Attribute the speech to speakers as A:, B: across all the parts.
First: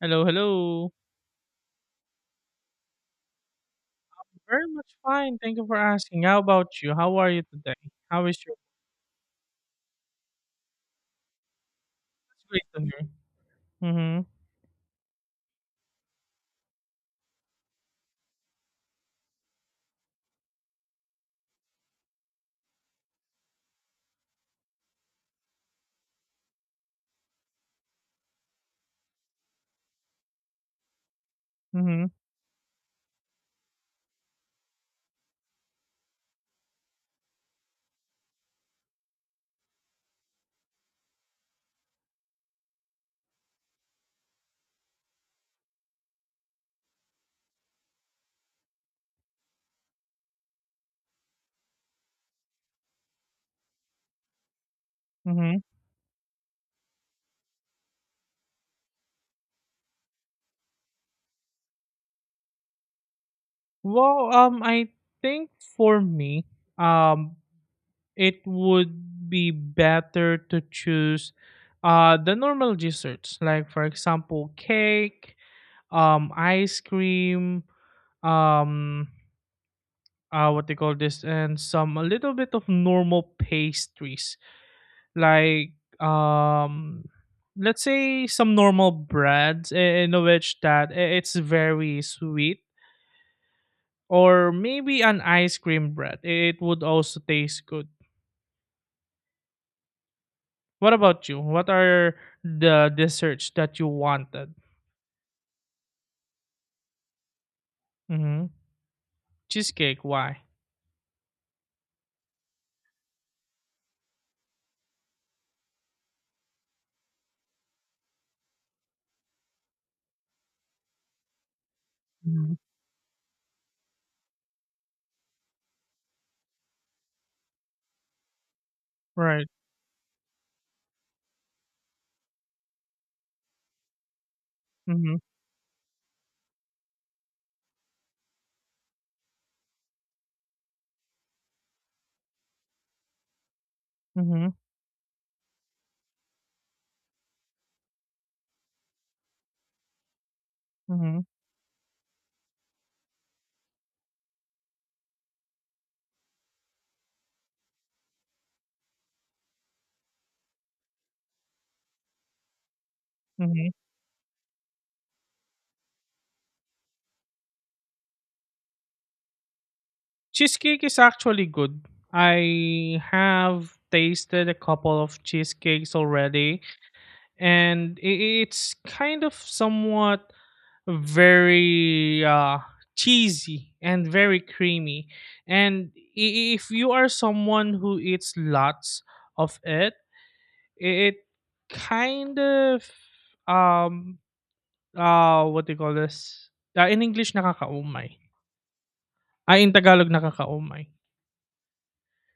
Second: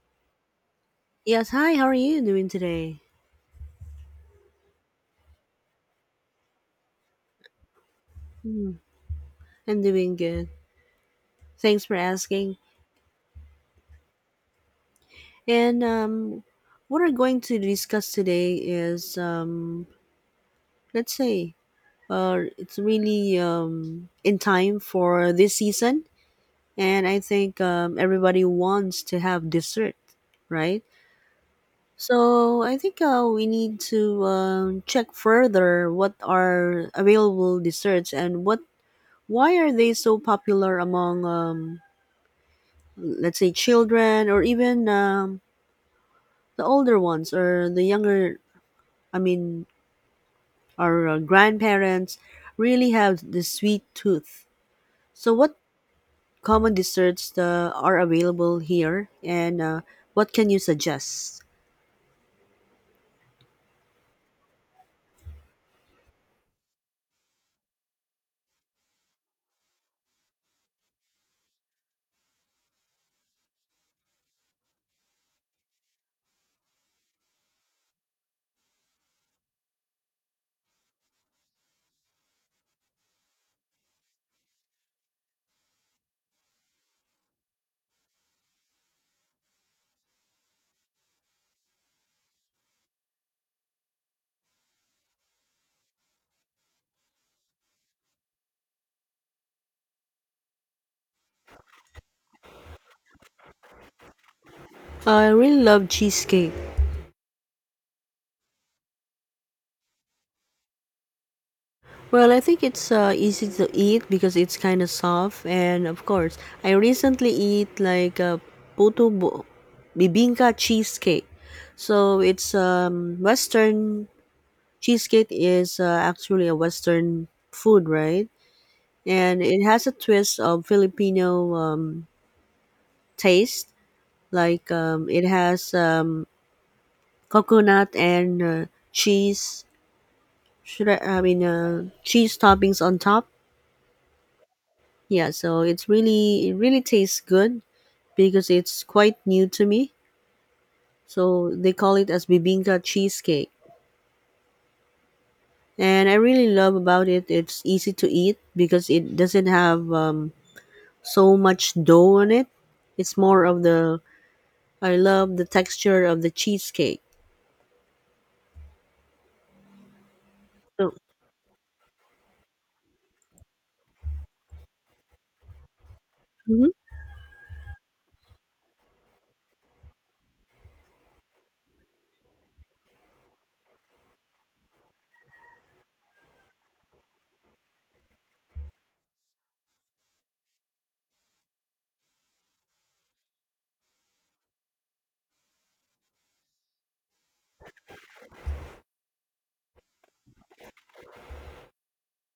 A: Hello, hello.
B: Yes, hi, how are you doing today?
A: Very much fine. Thank you for asking. How about you? How are you today? How is your?
B: I'm doing good. Thanks for
A: That's
B: asking.
A: great to hear. Mm-hmm.
B: And What we're going to discuss today is, let's say, it's really in time for this season. And I think everybody wants to have dessert, right?
A: Mm-hmm.
B: So I think we need to check further what are available desserts and what why are they so popular among let's say children or even the older ones or the younger. I mean our grandparents really have the sweet tooth. So
A: Mm-hmm.
B: what common desserts are available here, and what can you suggest?
A: Well, I think for me, um, it would be better to choose, the normal desserts, like for example, cake, ice cream, um, what they call this, and some a little bit of normal pastries like um let's say some normal breads in which that it's very sweet, or maybe an ice cream bread it would also taste good. What about you? What are the desserts that you wanted?
B: I really love cheesecake.
A: Mm-hmm. Cheesecake, why?
B: Well, I think it's easy to eat because it's kind of soft, and of course, I recently eat like a puto bo- bibingka cheesecake. So it's
A: Mhm.
B: Western. Cheesecake is actually a Western food, right? And
A: Right.
B: it has a twist of Filipino taste. Like
A: Mm-hmm.
B: it has coconut and cheese. I mean cheese toppings on top?
A: Mm-hmm.
B: Yeah, so it's really it really tastes good because it's quite new to me.
A: Mm-hmm.
B: So they call it as bibinka cheesecake, and I really love about it. It's easy to eat because it doesn't have so much dough on it. It's more of
A: Mm-hmm.
B: the I love the texture of the cheesecake.
A: Cheesecake
B: So,
A: is actually good. I have tasted a couple of cheesecakes already,
B: mhm,
A: and it's kind of somewhat very cheesy and very creamy. And if you are someone who eats lots of it, it kind of um what do you call this? In English, nakakaumay. Ay, in Tagalog, nakakaumay.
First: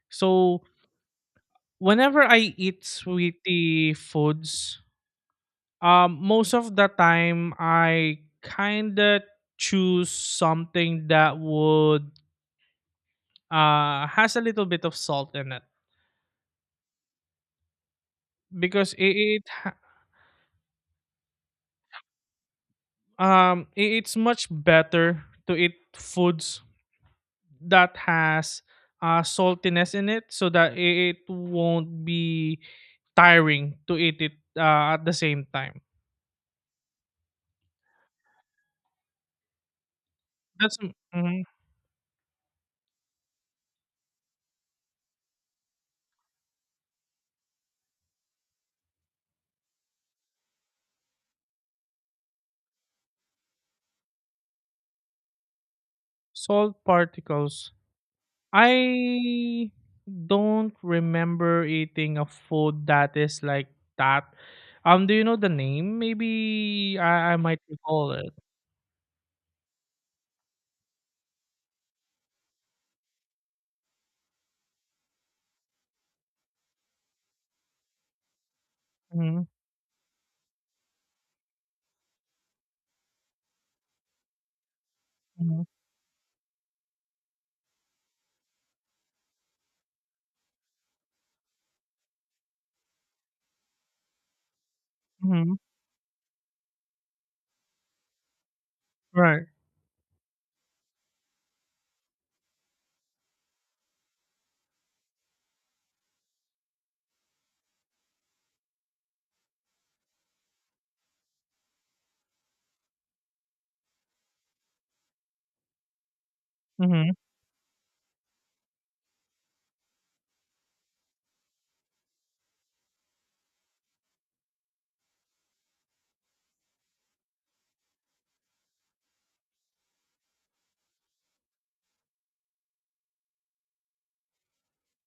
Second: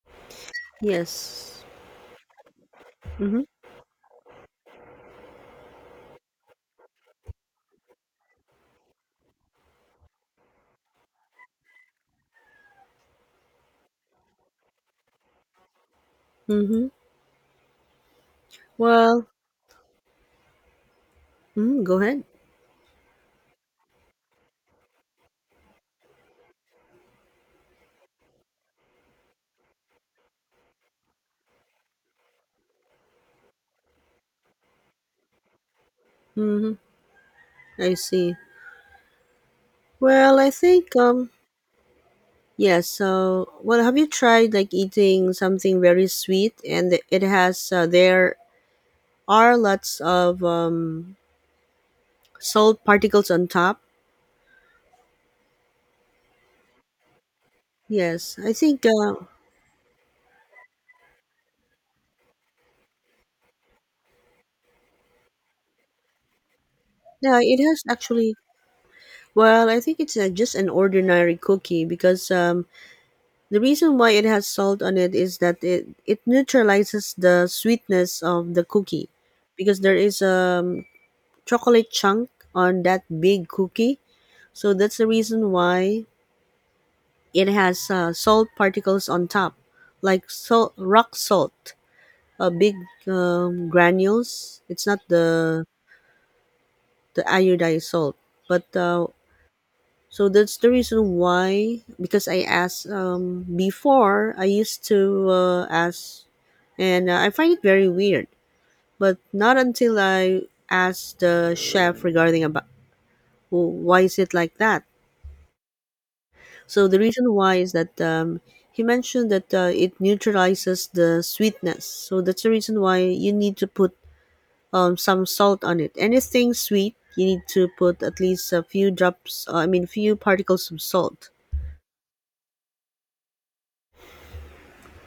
A: So
B: yes.
A: whenever I eat
B: Mhm.
A: sweetie foods, most of the time, I kinda choose something that would has a little bit of salt in it,
B: Mhm.
A: because
B: Well, mhm, go ahead.
A: it's much better to eat foods that has saltiness in it so that it won't be tiring to eat it at the same time.
B: Mhm. I see. Well, I
A: That's
B: think
A: mm,
B: yes. So, well, have you tried like eating something very sweet and it has there are lots of salt particles on top?
A: salt particles.
B: Yes. I think
A: I don't remember eating a food that is like that. Do you know the name? Maybe I
B: yeah, it
A: might
B: has
A: recall it.
B: actually. Well, I think it's just an ordinary cookie because the reason why it has salt on it is that it neutralizes the sweetness of the cookie
A: Hmm.
B: because there is a um, chocolate chunk on that big cookie. So that's the reason
A: Hmm.
B: why it has salt particles on top, like salt, rock salt, big granules. It's not
A: Hmm.
B: the, the iodized salt, but
A: Right.
B: so that's the reason why, because I asked before, I used to ask, and I find it very weird. But not until I asked the chef regarding about, "Oh, why is it like that?" So the
A: Hmm.
B: reason why is that he mentioned that it neutralizes the sweetness. So that's the reason why you need to put some salt on it. Anything sweet, you need to put at least a few drops. I mean, few particles of salt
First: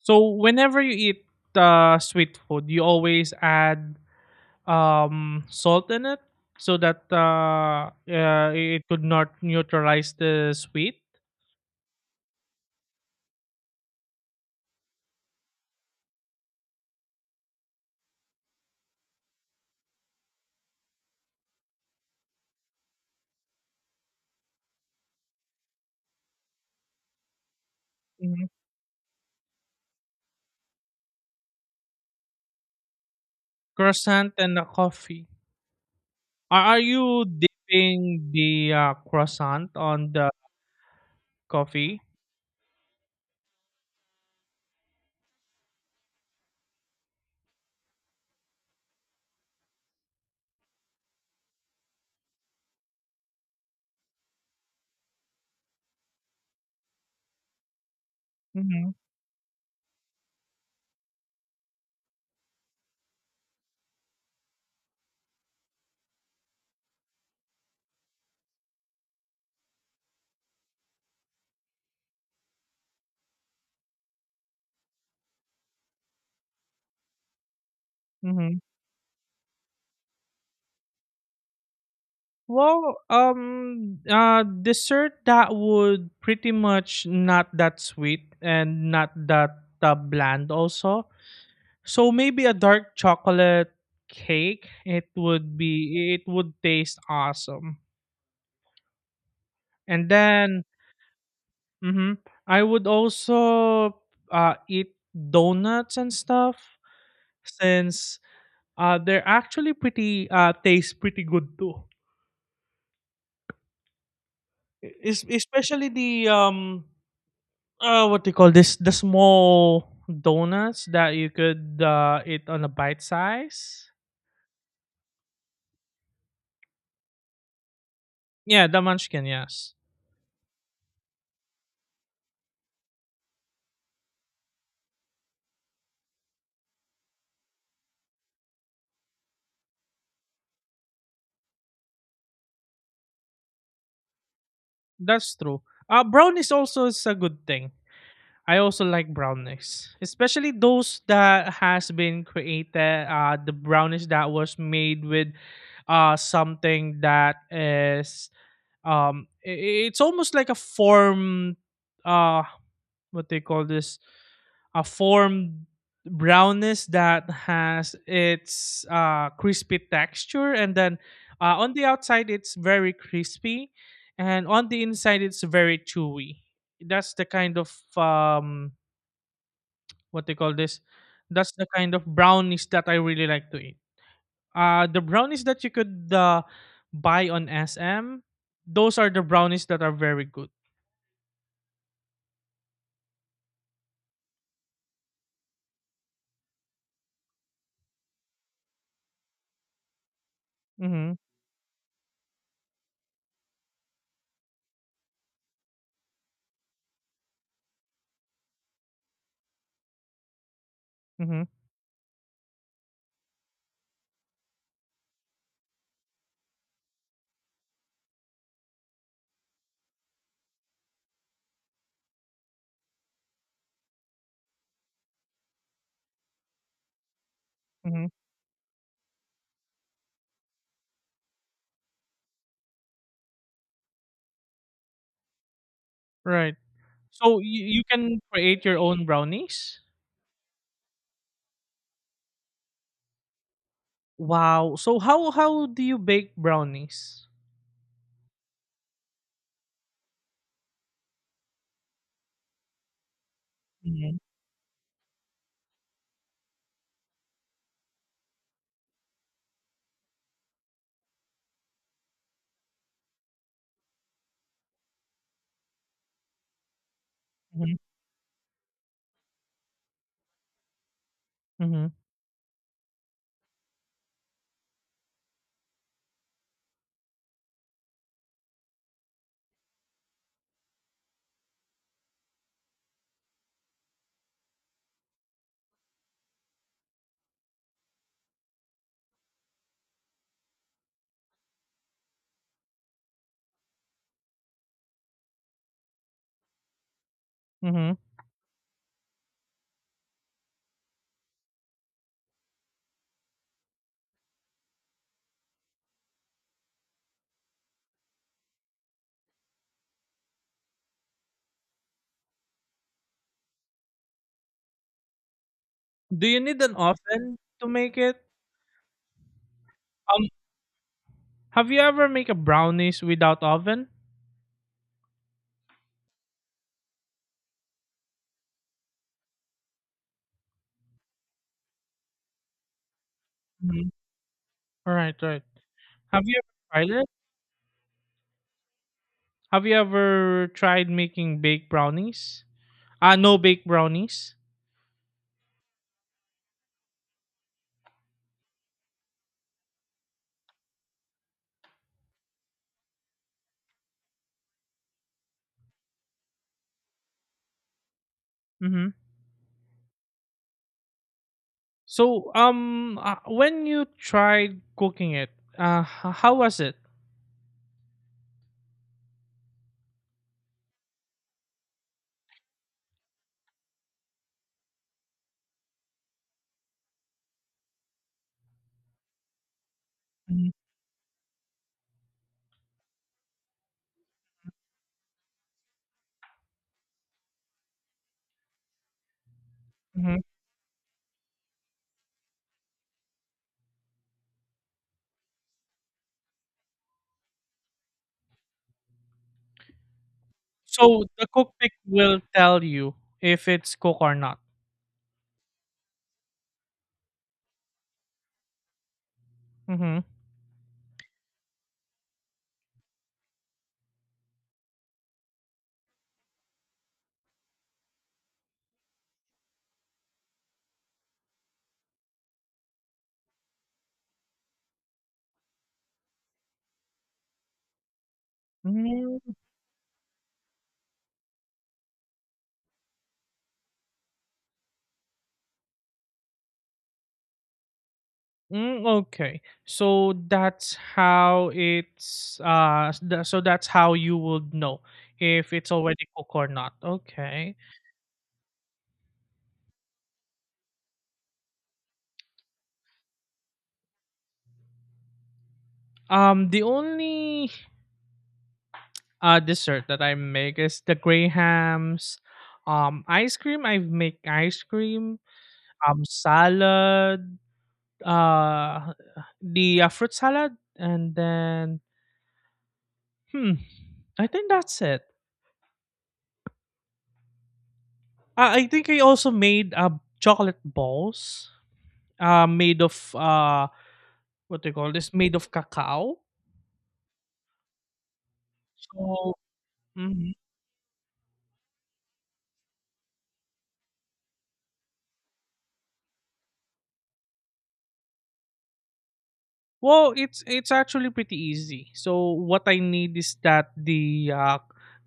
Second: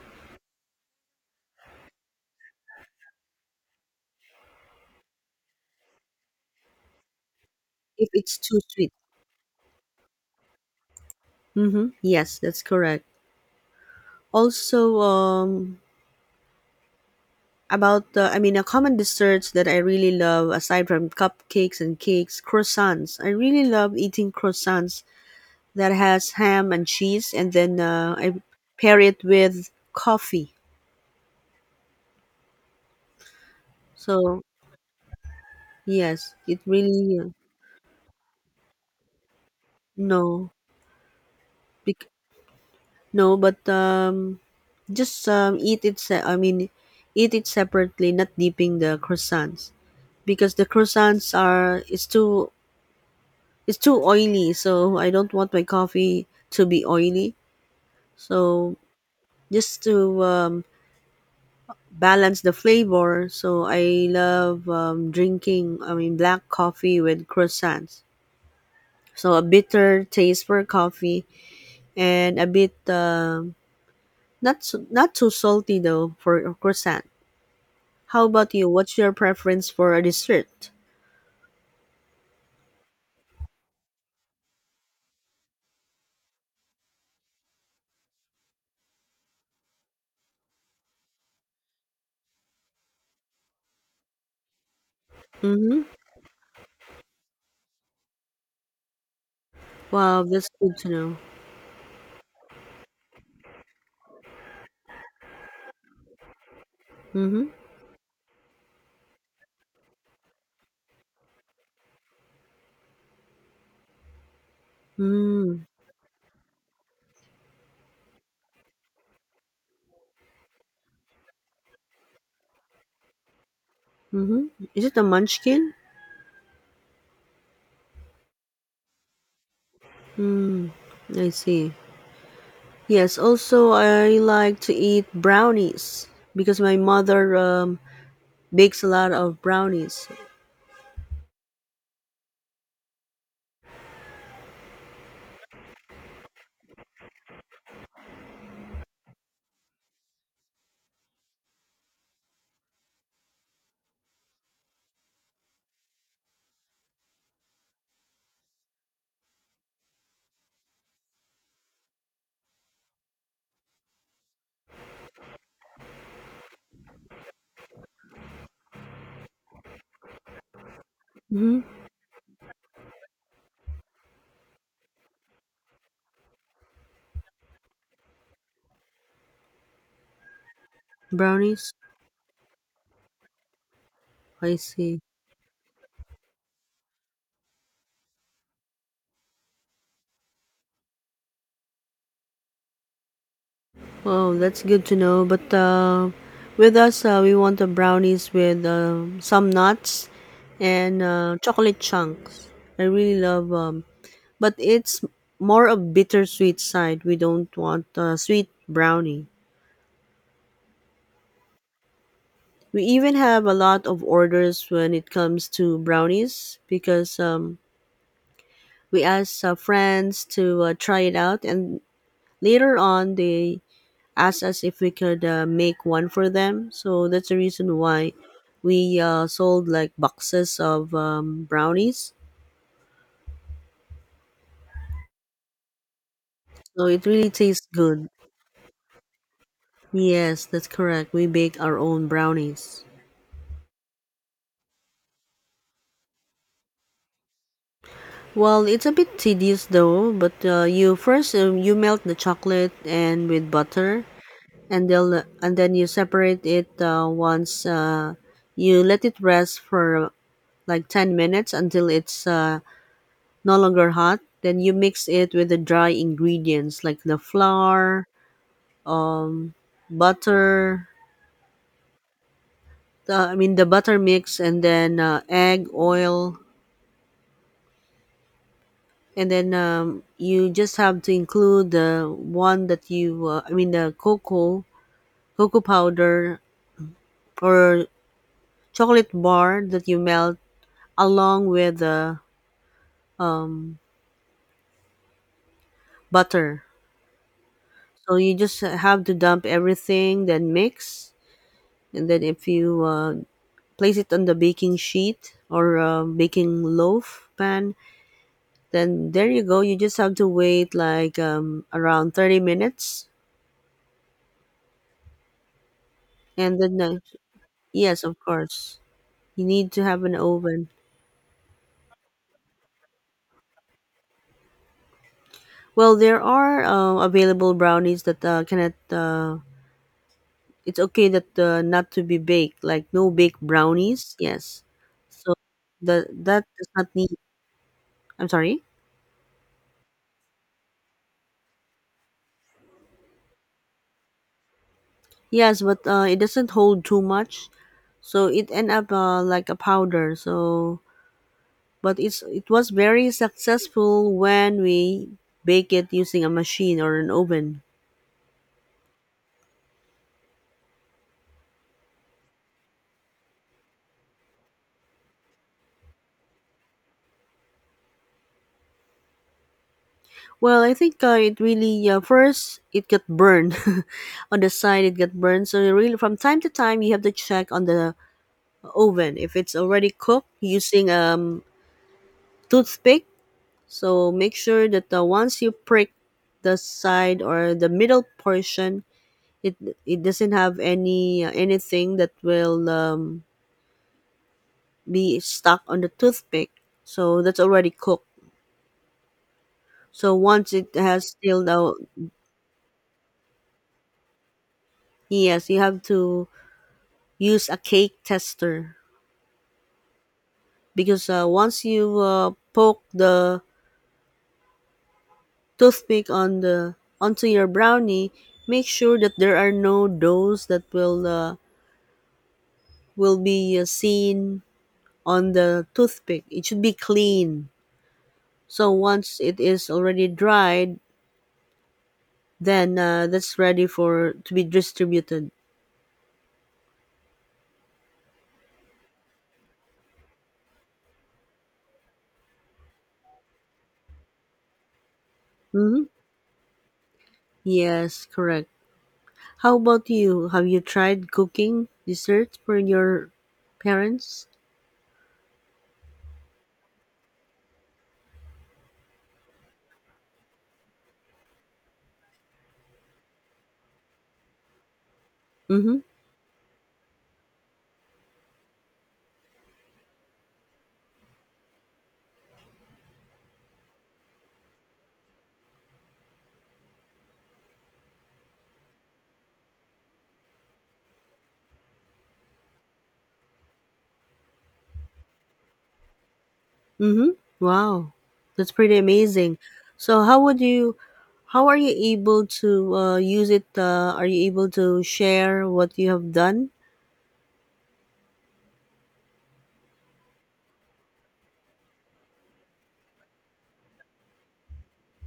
A: So whenever you eat sweet food, you always add salt in it so that
B: if it's too
A: it
B: sweet.
A: could not neutralize the sweet.
B: Mm-hmm. Yes, that's correct. Also, about the, I mean, a common desserts that I really love, aside from cupcakes and cakes, croissants. I really love eating croissants that has ham and cheese, and then I
A: Mhm.
B: pair it with coffee.
A: Croissant
B: So
A: and a coffee.
B: yes, it
A: Are
B: really
A: you dipping the croissant on the
B: no,
A: coffee?
B: bec- no, but just eat it. I mean, eat it separately, not dipping the croissants because the croissants are it's too oily, so I don't want my coffee to be oily. So
A: Mhm,
B: just to balance the flavor, so I love drinking, I mean, black coffee with croissants. So a bitter taste for coffee and a bit not so, not too salty though for a croissant. How about
A: mhm.
B: you? What's your preference for a dessert?
A: Well, dessert that would pretty much not that sweet and not that bland also. So maybe a dark chocolate cake. It would
B: Mm-hmm.
A: be. It would taste awesome. And
B: Wow, that's
A: then,
B: good to know.
A: mhm, I would also eat donuts and stuff
B: Mm-hmm.
A: since they're actually pretty taste pretty good too.
B: Mm-hmm.
A: Especially the what do you call this, the small donuts that you could eat on a bite size.
B: Mm-hmm. Is it a munchkin?
A: Yeah, the munchkin, yes.
B: Mm, I see. Yes, also I like to eat brownies because my mother bakes a lot of brownies.
A: That's true. Brownies also is a good thing. I also like brownies, especially those that has been created, the brownies that was made with something that is it's almost like a form, uh what they call this, a formed brownness that has its crispy texture, and then uh,
B: Hmm.
A: on the outside it's very crispy, and on the inside it's very chewy. That's the kind of um, what they call this, that's the
B: Brownies?
A: kind of brownies that I really like to eat.
B: I
A: uh,
B: see.
A: the brownies that you could buy on SM, those are the brownies that are very good.
B: Oh, that's good to know. But with us, we want the brownies with some nuts and
A: Mm-hmm.
B: chocolate chunks. I really love but it's more of bittersweet side. We don't want sweet brownie.
A: Mm-hmm.
B: We even have a lot of orders when it comes to brownies because we asked friends to try it out, and later on, they asked us if we could make one for them. So that's the reason
A: Mm-hmm.
B: why we sold like boxes of brownies.
A: Right.
B: So it really
A: So you,
B: tastes
A: you
B: good.
A: can create your own brownies?
B: Yes, that's correct. We bake our own brownies.
A: Wow. So how do you bake brownies?
B: Well, it's a bit tedious though, but you first you melt the chocolate and with butter,
A: Mhm,
B: and then you separate it once you let it rest for like 10 minutes until it's no longer hot. Then you mix it with the dry ingredients like the
A: mhm,
B: flour, um, butter,
A: mhm,
B: the, I mean, the butter mix, and then egg, oil, and then you just have to include the one that you, I mean the cocoa, cocoa powder or chocolate bar that you melt along with the um, butter.
A: mhm.
B: So you just have to dump everything, then mix, and then if you place it on the baking sheet or baking loaf pan, then there you go. You just have to wait like around 30 minutes,
A: Do you
B: and
A: need an
B: then
A: oven to make
B: yes,
A: it?
B: of course, you need to have an
A: Um,
B: oven.
A: have you ever make a brownies without oven?
B: Well, there are available brownies that cannot it's okay that not to be baked, like no baked
A: Mhm.
B: brownies, yes.
A: All right,
B: So
A: right.
B: the
A: Have you
B: that does
A: ever
B: not
A: tried it?
B: need I'm sorry.
A: Have you ever tried making baked brownies? Ah, no baked brownies.
B: Yes, but it doesn't hold too much, so it end up like a powder. So but it was very successful when we bake it using a machine or an oven.
A: Mm-hmm. So when you tried cooking it, how was it?
B: Well, I think it really first it got burned on the side, it got burned. So you really from time to time you have to check on the oven if it's already cooked
A: Mm-hmm.
B: using toothpick. So make sure that once you prick the side or the middle portion, It it doesn't have any anything that will be stuck on the toothpick, so that's already cooked. So once it
A: So
B: has
A: the
B: still
A: cookpick
B: out,
A: will tell you if it's cook or not.
B: yes, you have to use a cake tester
A: Mhm.
B: because once you poke the toothpick on the onto your brownie, make sure that there are no doughs that will be seen on the toothpick. It should be clean. So once
A: Mm,
B: it is already dried, then that's ready for to be distributed.
A: mm, okay. So that's how you would know if it's
B: Hmm.
A: already cooked or not. Okay.
B: Yes, correct. How about you? Have you tried cooking desserts for your parents?
A: The only dessert that I make is the grey ice cream. I make ice cream,
B: Mm-hmm.
A: salad, uh the fruit salad, and then hmm I think that's it. I think I also made chocolate balls, made of what they call this, made of cacao.
B: Mm-hmm. Wow, that's pretty
A: So.
B: amazing. So how
A: Mhm.
B: would you? How are you able to use it? Are you able to share what you have done?
A: Well, it's actually pretty easy. So what I need is that the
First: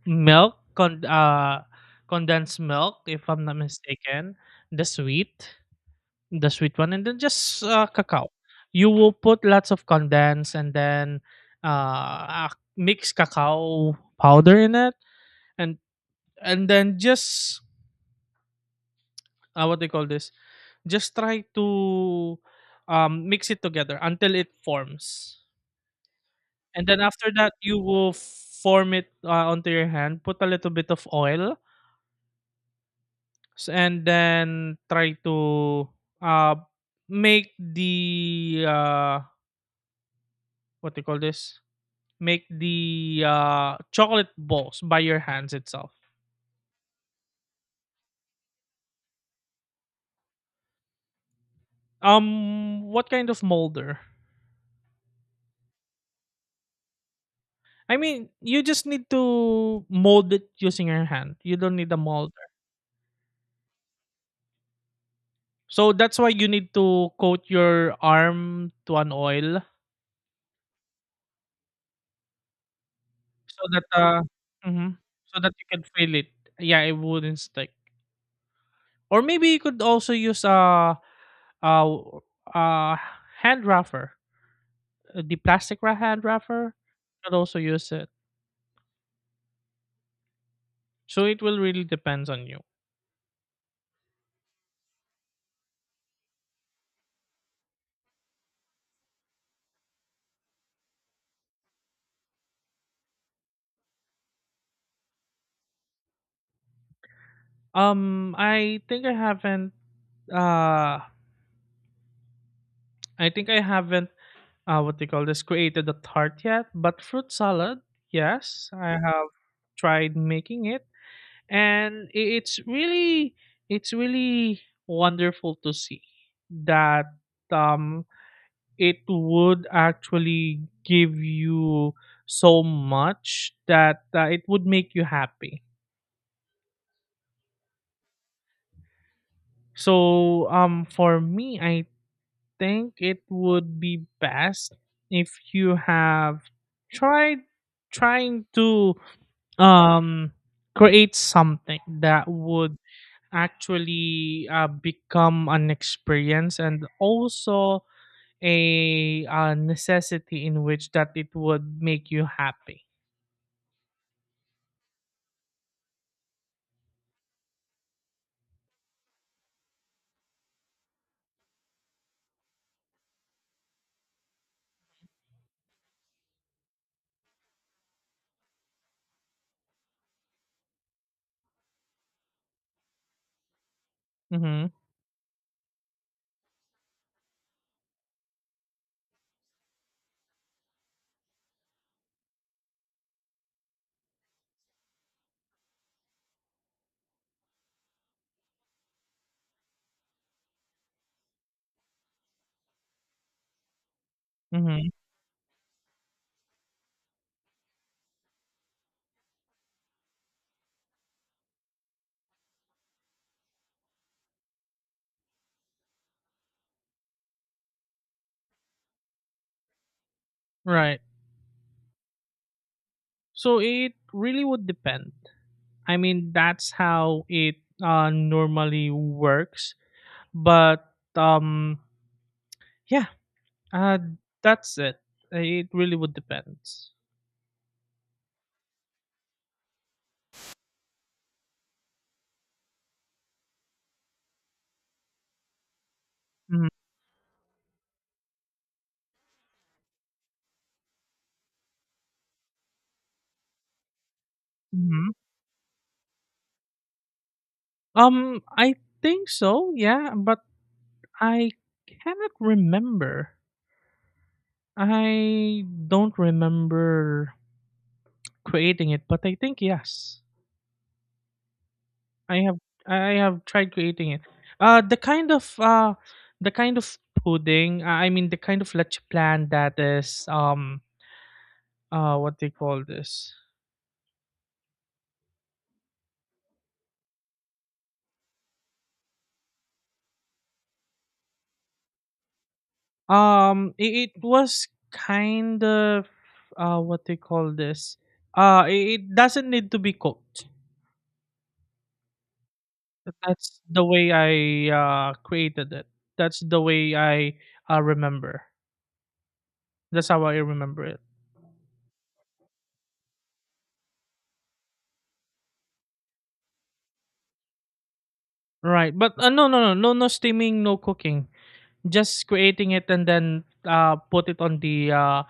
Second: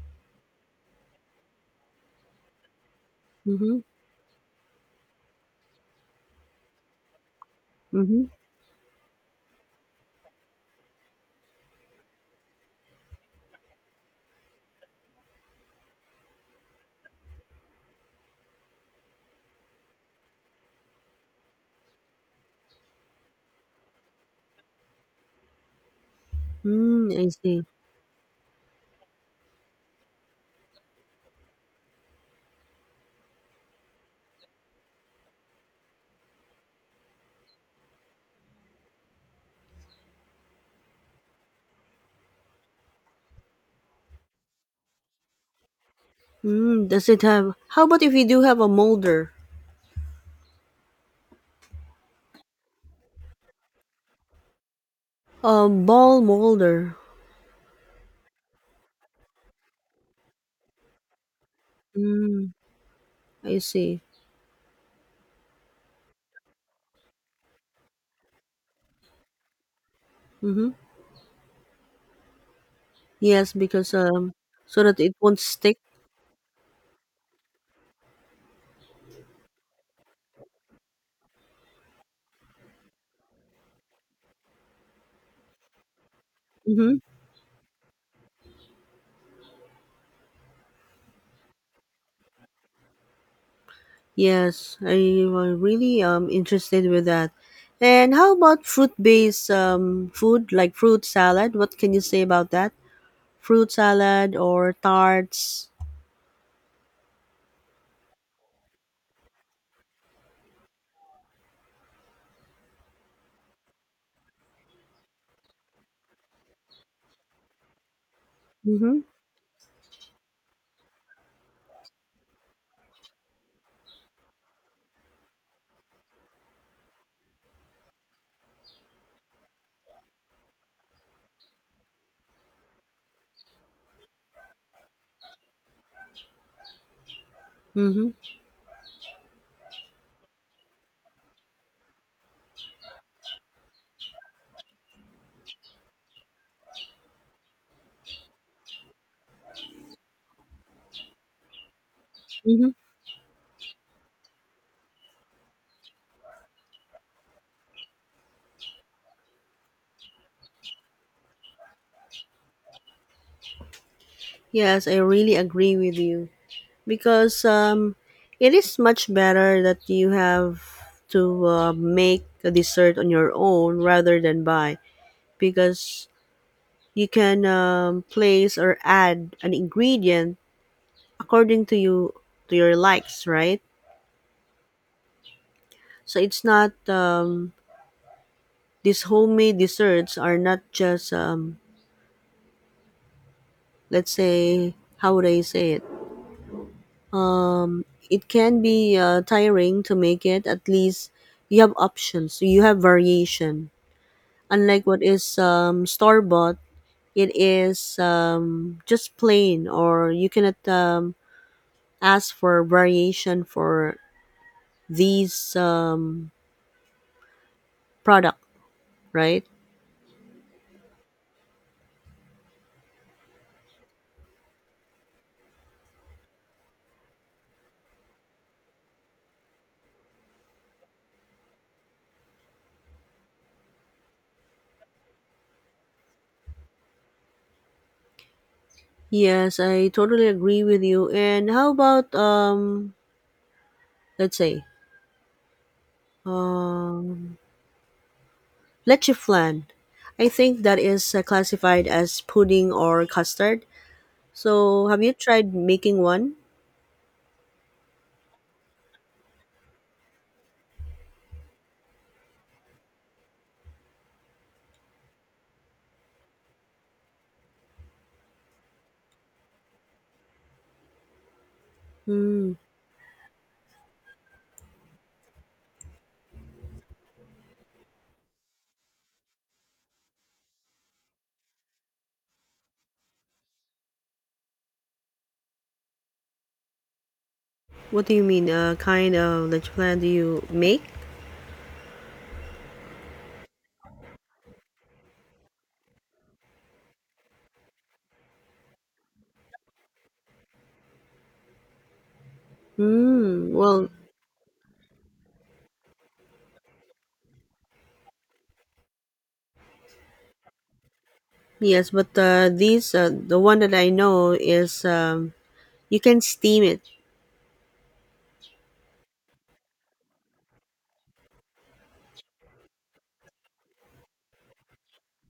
A: milk con- uh, condensed milk, if I'm not
B: Mm-hmm.
A: mistaken, the sweet, the sweet one, and then just
B: Mm-hmm.
A: cacao. You will put lots of condensed, and then uh, uh, mix cacao powder in it, and and then just what they call this, just try to mix it together until it forms. And then
B: Mm, I
A: after that,
B: see.
A: you will form it onto your hand, put a little bit of oil, and then try to uh, make the what they call this, make the chocolate balls by your hands itself.
B: Mm, does it have? How about if you do have a molder,
A: What kind of molder?
B: a ball molder?
A: I mean, you just need to mold it using your hand. You don't need a molder.
B: Mm, I see.
A: So that's why you need to coat your arm to an oil
B: Mhm. Yes,
A: so that
B: because
A: uh
B: so
A: mhm,
B: that it won't
A: so that you
B: stick.
A: can feel it. Yeah, it wouldn't stick. Or maybe you could also use a, a hand rougher, the plastic hand rougher.
B: Mhm.
A: You could also use it. So it will really depends on you.
B: Yes, I am really interested with that. And how about fruit-based food like fruit salad? What can you say about that? Fruit salad or tarts?
A: I think I haven't. Uh, I think I haven't what they call this, created a tart yet, but fruit salad, yes, I
B: Mhm.
A: have tried making it, and it's really wonderful to see that um it would actually give you so much that it would make you happy.
B: Mhm.
A: So for me, I think it would be best if you have tried trying to um create something that
B: Mhm.
A: would actually become an experience and also a necessity in which that it would make you happy.
B: Yes, I really agree with you because it is much better that you have to make a dessert on your own rather than buy because you can place or add an ingredient according to you, to your likes, right?
A: Mm-hmm.
B: So it's not these homemade desserts are not just let's say, how would I say it? It can be tiring to make it. At least you have options. You have variation. Unlike
A: Mm-hmm.
B: what is store bought, it is just plain, or you cannot ask for variation for these product, right?
A: Right. So it really would depend. I mean, that's how it normally works, but yeah, uh, that's it. It really would depend.
B: Yes, I totally agree with you. And how about let's say,
A: Mm-hmm.
B: um, leche flan? I think that is classified as pudding or custard. So, have
A: Mm-hmm.
B: you tried making one?
A: I think so. Yeah, but I cannot remember. I don't remember creating it, but I think yes. I
B: Hmm.
A: have I have tried creating it. Uh the kind of uh the kind of pudding, I mean the kind of leche plan that is what they call this.
B: What do you mean? Kind of leche flan do you make?
A: It was kind of what they call this. It doesn't need to be cooked. But
B: Hmm.
A: that's the
B: Well,
A: way I created it. That's the way I remember. That's how I remember it.
B: yes, but these the one that I know is you can steam it.
A: Right, but, no, no, no, no, no steaming, no cooking. Just creating it, and then, put it on the,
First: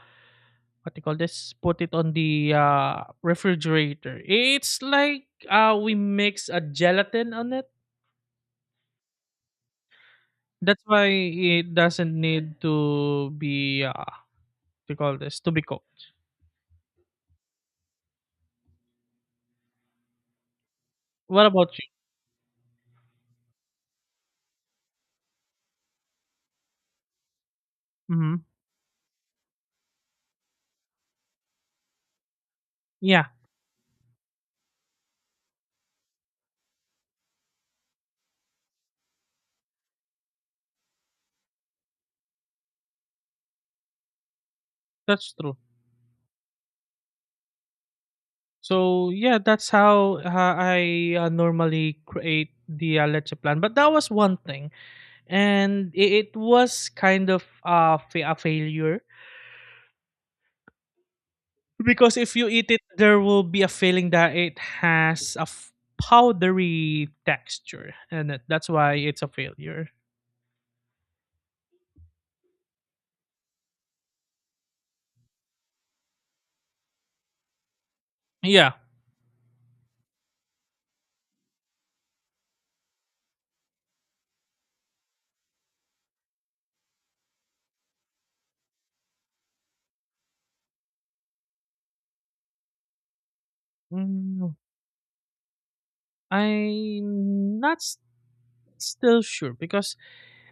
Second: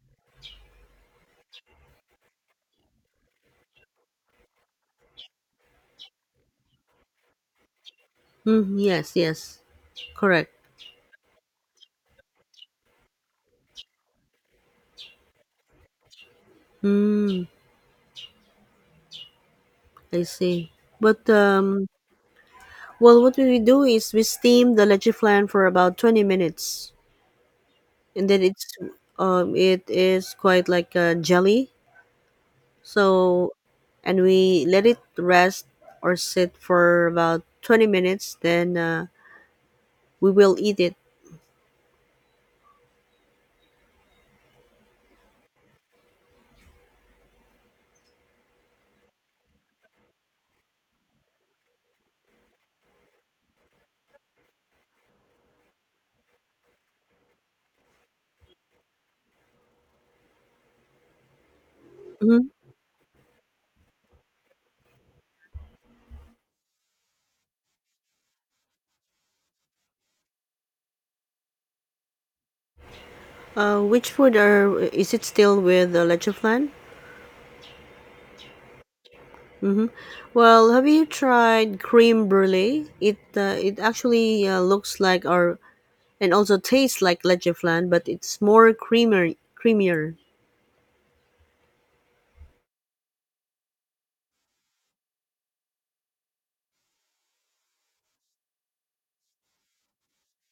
A: what do you call this? Put it on the, refrigerator. It's like, we mix a gelatin on it.
B: Hmm. Yes. Yes. Correct.
A: That's why it doesn't need to be, what do you call this? To be cooked.
B: Hmm. I see. But
A: What about you?
B: well, what we do is we steam the leche flan for about 20 minutes, and then
A: Mhm.
B: it's it is quite like a jelly.
A: Yeah,
B: So, and we let it rest or sit for about 20 minutes. Then we will eat it.
A: that's true. So yeah, that's how I normally create the leche plan. But that was one thing, and it was kind of a failure, because if
B: Hmm.
A: you eat it, there will be a feeling that it has a powdery texture, and that's why it's a failure.
B: Which food are is it still with the leche flan?
A: Yeah.
B: Mm-hmm. Well, have you tried cream brulee? It it actually looks like our and also tastes like Lecheflan, but it's more creamy, creamier.
A: Mm, I'm not s- still sure because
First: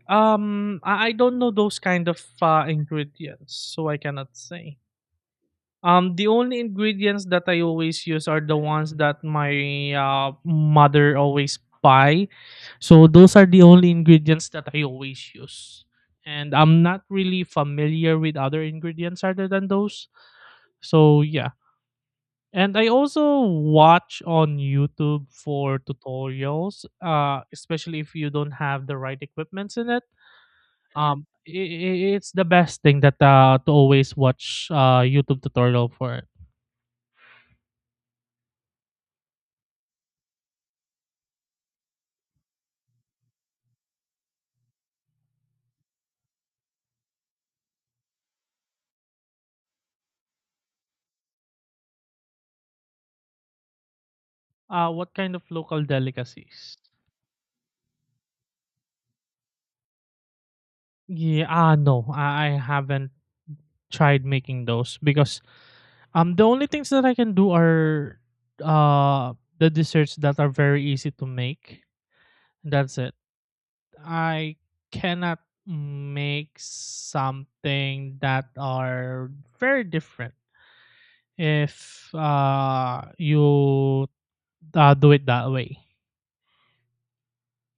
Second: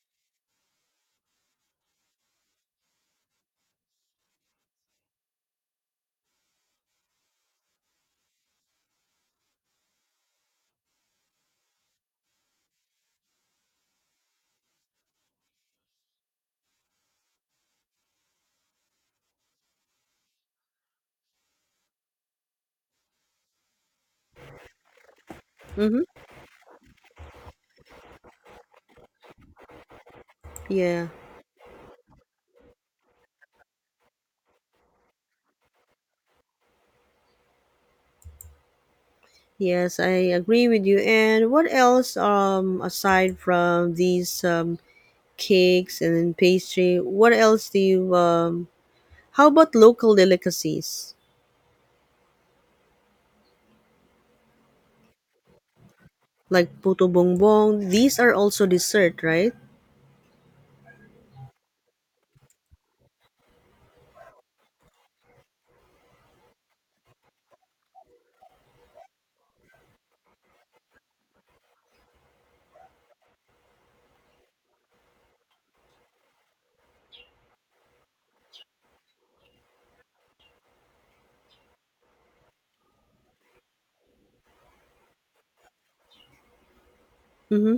A: I don't know those kind of ingredients, so I cannot say. The only ingredients that I always use are the ones that my mother always buy. So those are the only ingredients that I always use. And I'm not really familiar with other ingredients other than those. So yeah. And I also watch on YouTube for
B: Mm-hmm.
A: tutorials, especially if you don't have the right equipments in it.
B: Yeah.
A: I It's the best thing that to always watch YouTube tutorial for it.
B: Yes, I agree with you. And what else, aside from these cakes and then pastry, what else do you, how about local delicacies
A: What kind of local
B: like
A: delicacies?
B: puto bongbong? These are also dessert, right?
A: Yeah, ah, no, I haven't tried making those because the only things that I can do are the desserts that are very easy to make. That's it. I cannot make something that are very different if you do it that way.
B: Mm-hmm.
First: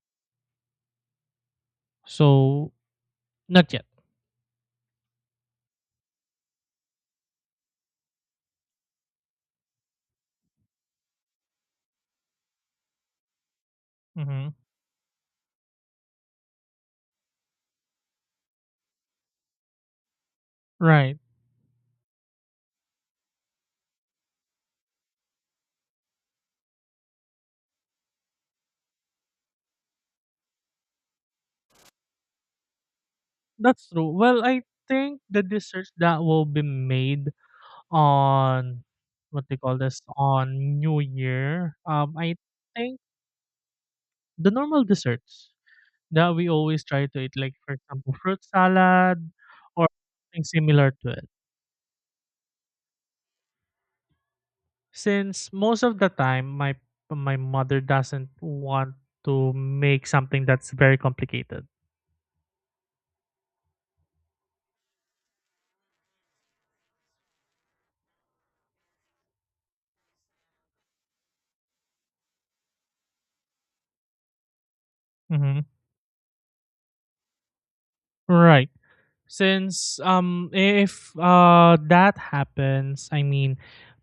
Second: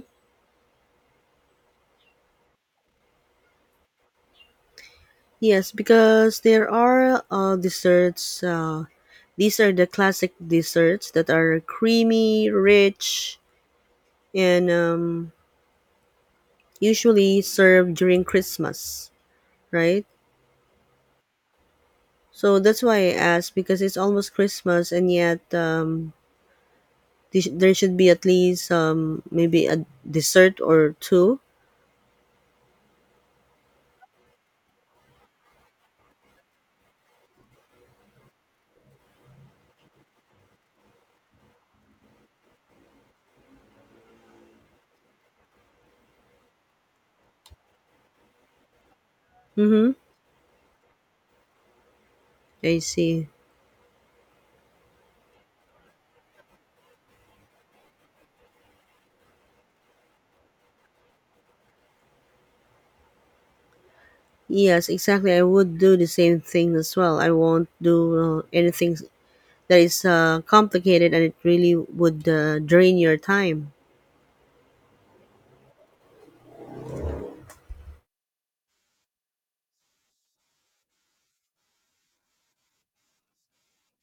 A: So not yet.
B: Yes, because there are desserts. These are the classic desserts that are creamy, rich,
A: Hmm.
B: and usually served during Christmas, right?
A: Right.
B: So that's why I asked because it's almost Christmas and yet there should be at least maybe a dessert or two.
A: That's true. Well, I think the desserts that will be made on, what they call this, on New Year. I think the normal desserts that we always try to eat, like, for example, fruit salad or
B: Mm-hmm.
A: something similar to it.
B: I see.
A: Since most of the time, my mother doesn't want to make something that's very complicated.
B: Yes, exactly. I would do the same thing as well. I won't do anything that is complicated and it really would drain your time.
A: Mhm. Right. Since if that happens, I mean,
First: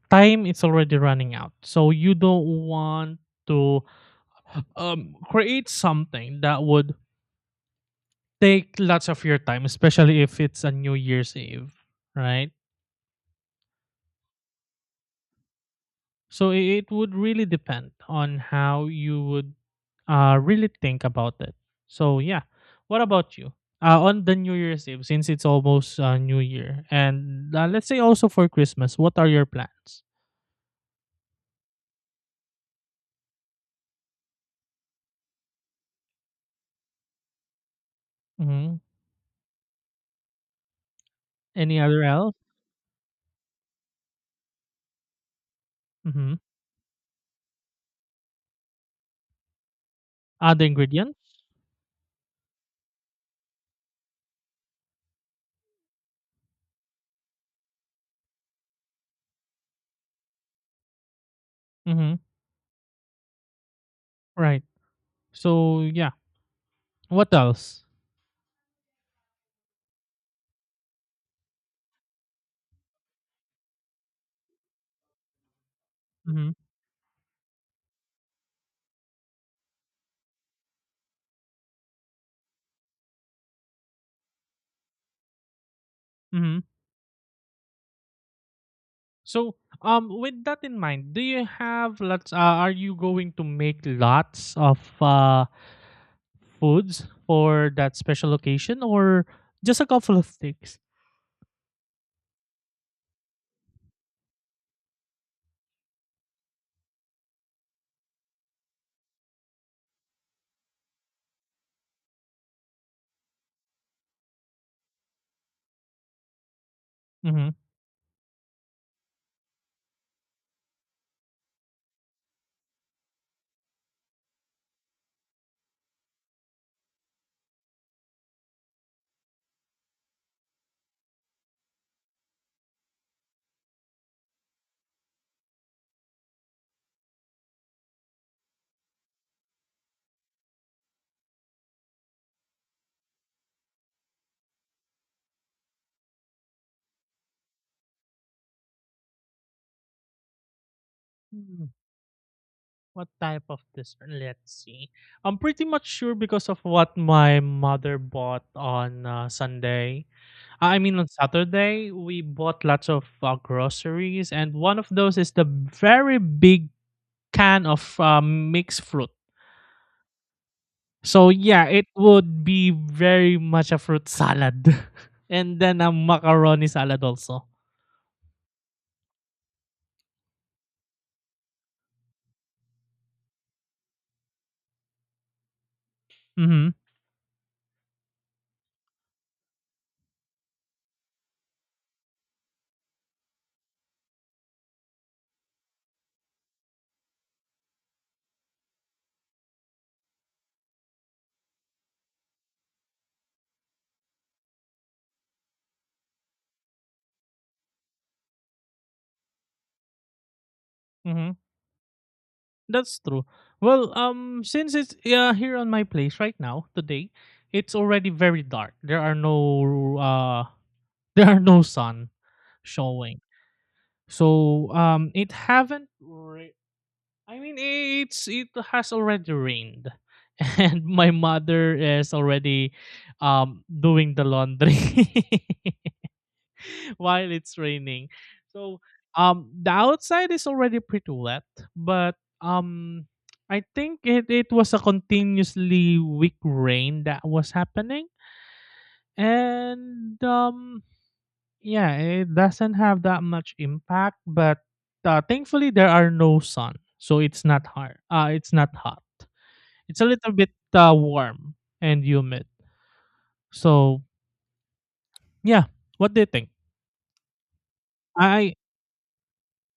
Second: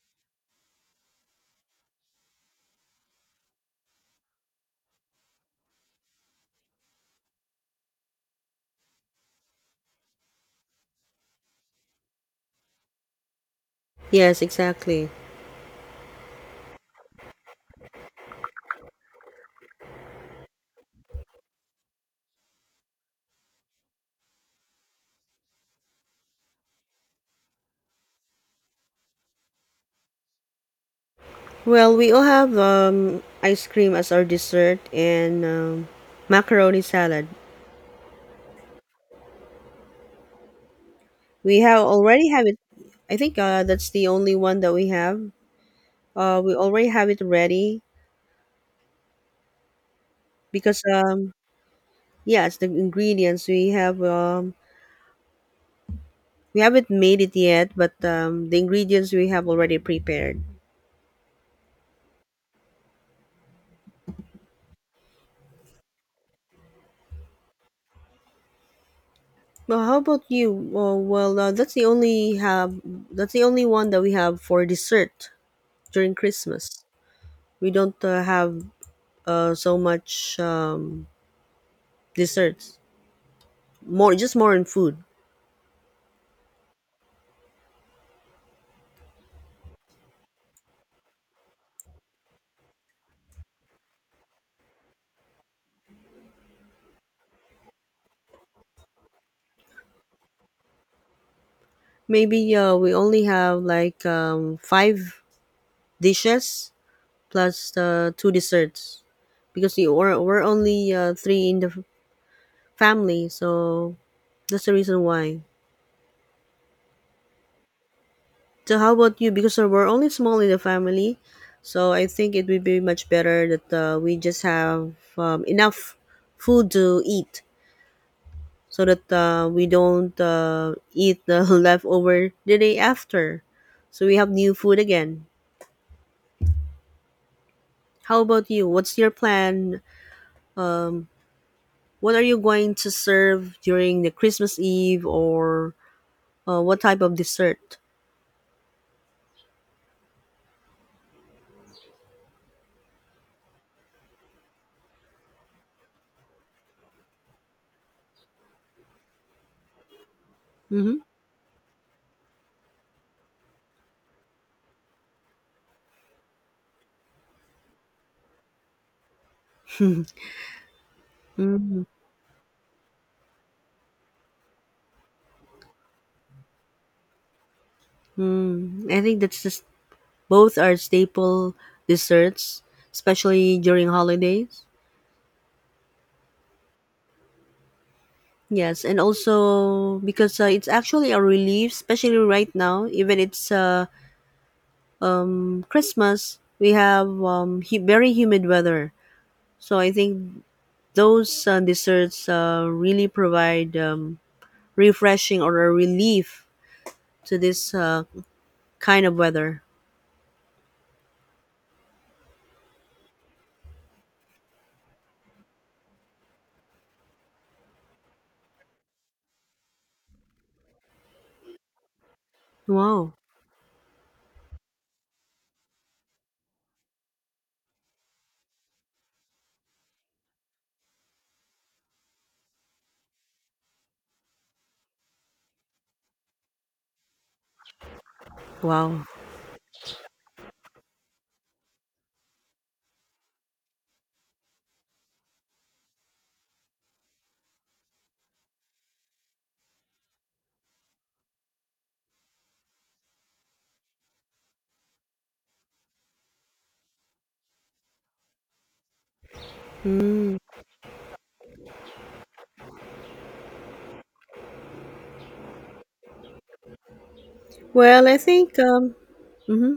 A: time is already running out. So you don't want to create something that would take lots of your time, especially if it's a New Year's Eve, right?
B: Yes, exactly.
A: So it would really depend on how you would really think about it. So yeah, what about you? On the New Year's Eve, since it's almost New Year, and let's say also for Christmas, what are your plans?
B: Well, we all have ice cream as our dessert and macaroni salad.
A: Hmm.
B: We have
A: Any other
B: already
A: else?
B: have it. I think that's the only one that we have.
A: Hmm.
B: We already have it ready
A: Other
B: because
A: ingredients?
B: yeah, it's the ingredients we have. We haven't made it yet, but the ingredients we have already prepared.
A: Hmm. Right. So yeah, what else?
B: Well, how about you? Well, uh, that's the only one that we have for dessert during
A: Hmm.
B: Christmas. We don't have so much desserts. More just more in food.
A: Hmm. So, with that in mind, do you have lots? Are you going to make lots of foods for that special occasion, or just a couple of things?
B: Maybe we only have like five dishes plus two desserts because we're only three in the family. So that's the reason why. So how about you? Because we're only small in the family. So I think it would be much better that we just have enough food to eat so that we don't eat the leftover the day after. So we have new food again. How about you? What's your plan? Um, What are you going to serve during the Christmas Eve or what type of dessert?
A: Mm-hmm. What type of dessert? Let's see. I'm pretty much sure because of what my mother bought on Sunday. I
B: Mm-hmm.
A: mean, on Saturday, we bought lots of groceries, and one of those is the very big can of mixed fruit. So, yeah, it would be very much a fruit salad, and then a macaroni salad also.
B: Mm-hmm. I think that's just both are staple desserts, especially during holidays.
A: Mm-hmm.
B: Yes, and also because it's actually a relief, especially right now. Even it's Christmas, we have very humid weather. So I think those desserts really provide refreshing or a relief to this kind of weather.
A: Mm-hmm. That's true. Well, since it's here on my place right now today, it's already very dark. There are no, there are no sun
B: Wow,
A: showing. So it haven't. I mean, it has already rained, and my mother is already doing the laundry. while it's raining. So
B: wow.
A: the outside is already pretty wet, but um I think it was a continuously weak rain that was happening. And yeah, it doesn't have that much impact, but thankfully there are no sun. So it's not hard. It's not hot. It's a little
B: Mm.
A: bit warm and humid. So yeah, what do you think?
B: Well, I
A: I
B: think, hmm,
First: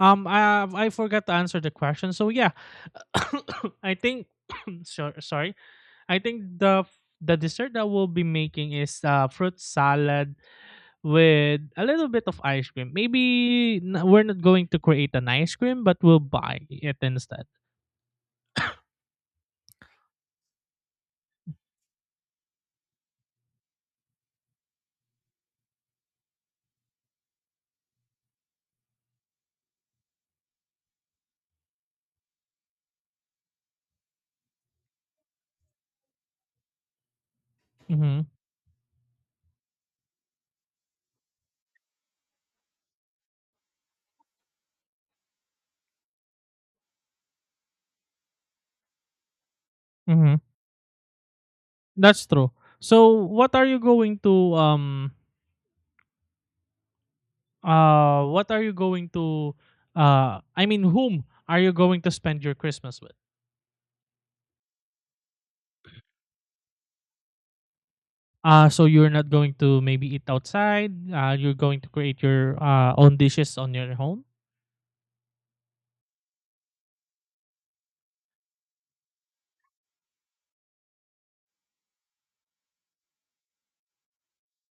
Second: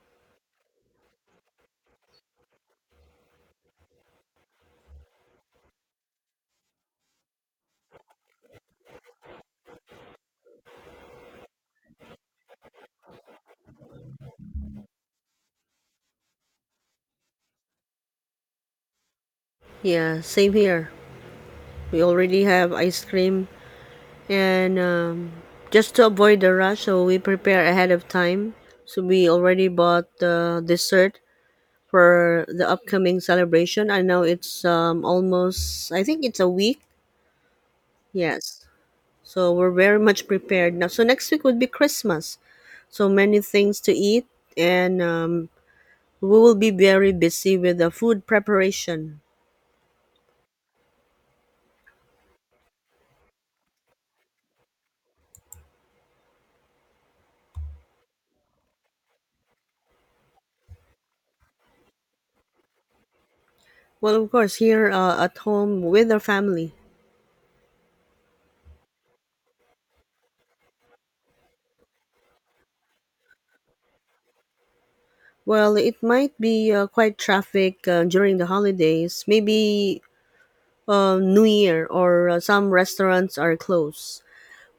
A: I forgot to answer the question. So yeah, I think so, sorry. I think the dessert that we'll be making is fruit salad with a little bit of ice cream. Maybe we're not going to create an ice cream, but we'll buy it instead.
B: yeah, same here. We already have ice cream, and just to avoid the rush, so we prepare ahead of time. So we already bought the dessert for the upcoming celebration. I know it's almost, I think it's a week.
A: Mhm,
B: Yes. So we're very much prepared now. So next week would be Christmas. So many things to eat and we will be very busy with the food preparation.
A: mhm. That's true. So what are you going to I mean, whom are you going to spend your Christmas with?
B: Well, of course, here at home with our family.
A: So you're not going to maybe eat outside. You're going to create your own dishes on your home.
B: Well, it might be quite traffic during the holidays, maybe New Year or some restaurants are closed.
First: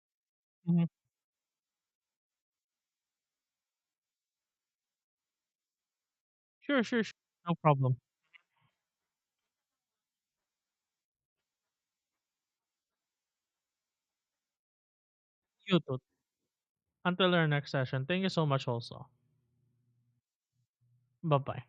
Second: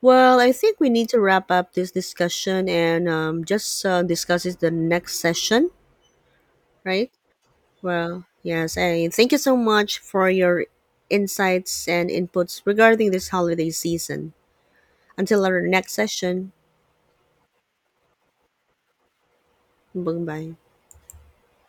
B: Well, I think
A: Mhm.
B: we need to wrap up this discussion and just discuss it the next session,
A: Sure, sure,
B: right?
A: sure. No problem.
B: Well, yes, I thank you so much for your insights and inputs regarding this holiday season. Until our
A: You
B: next
A: too.
B: session.
A: Until our next session. Thank you so much also.
B: Bambai
A: Bye-bye.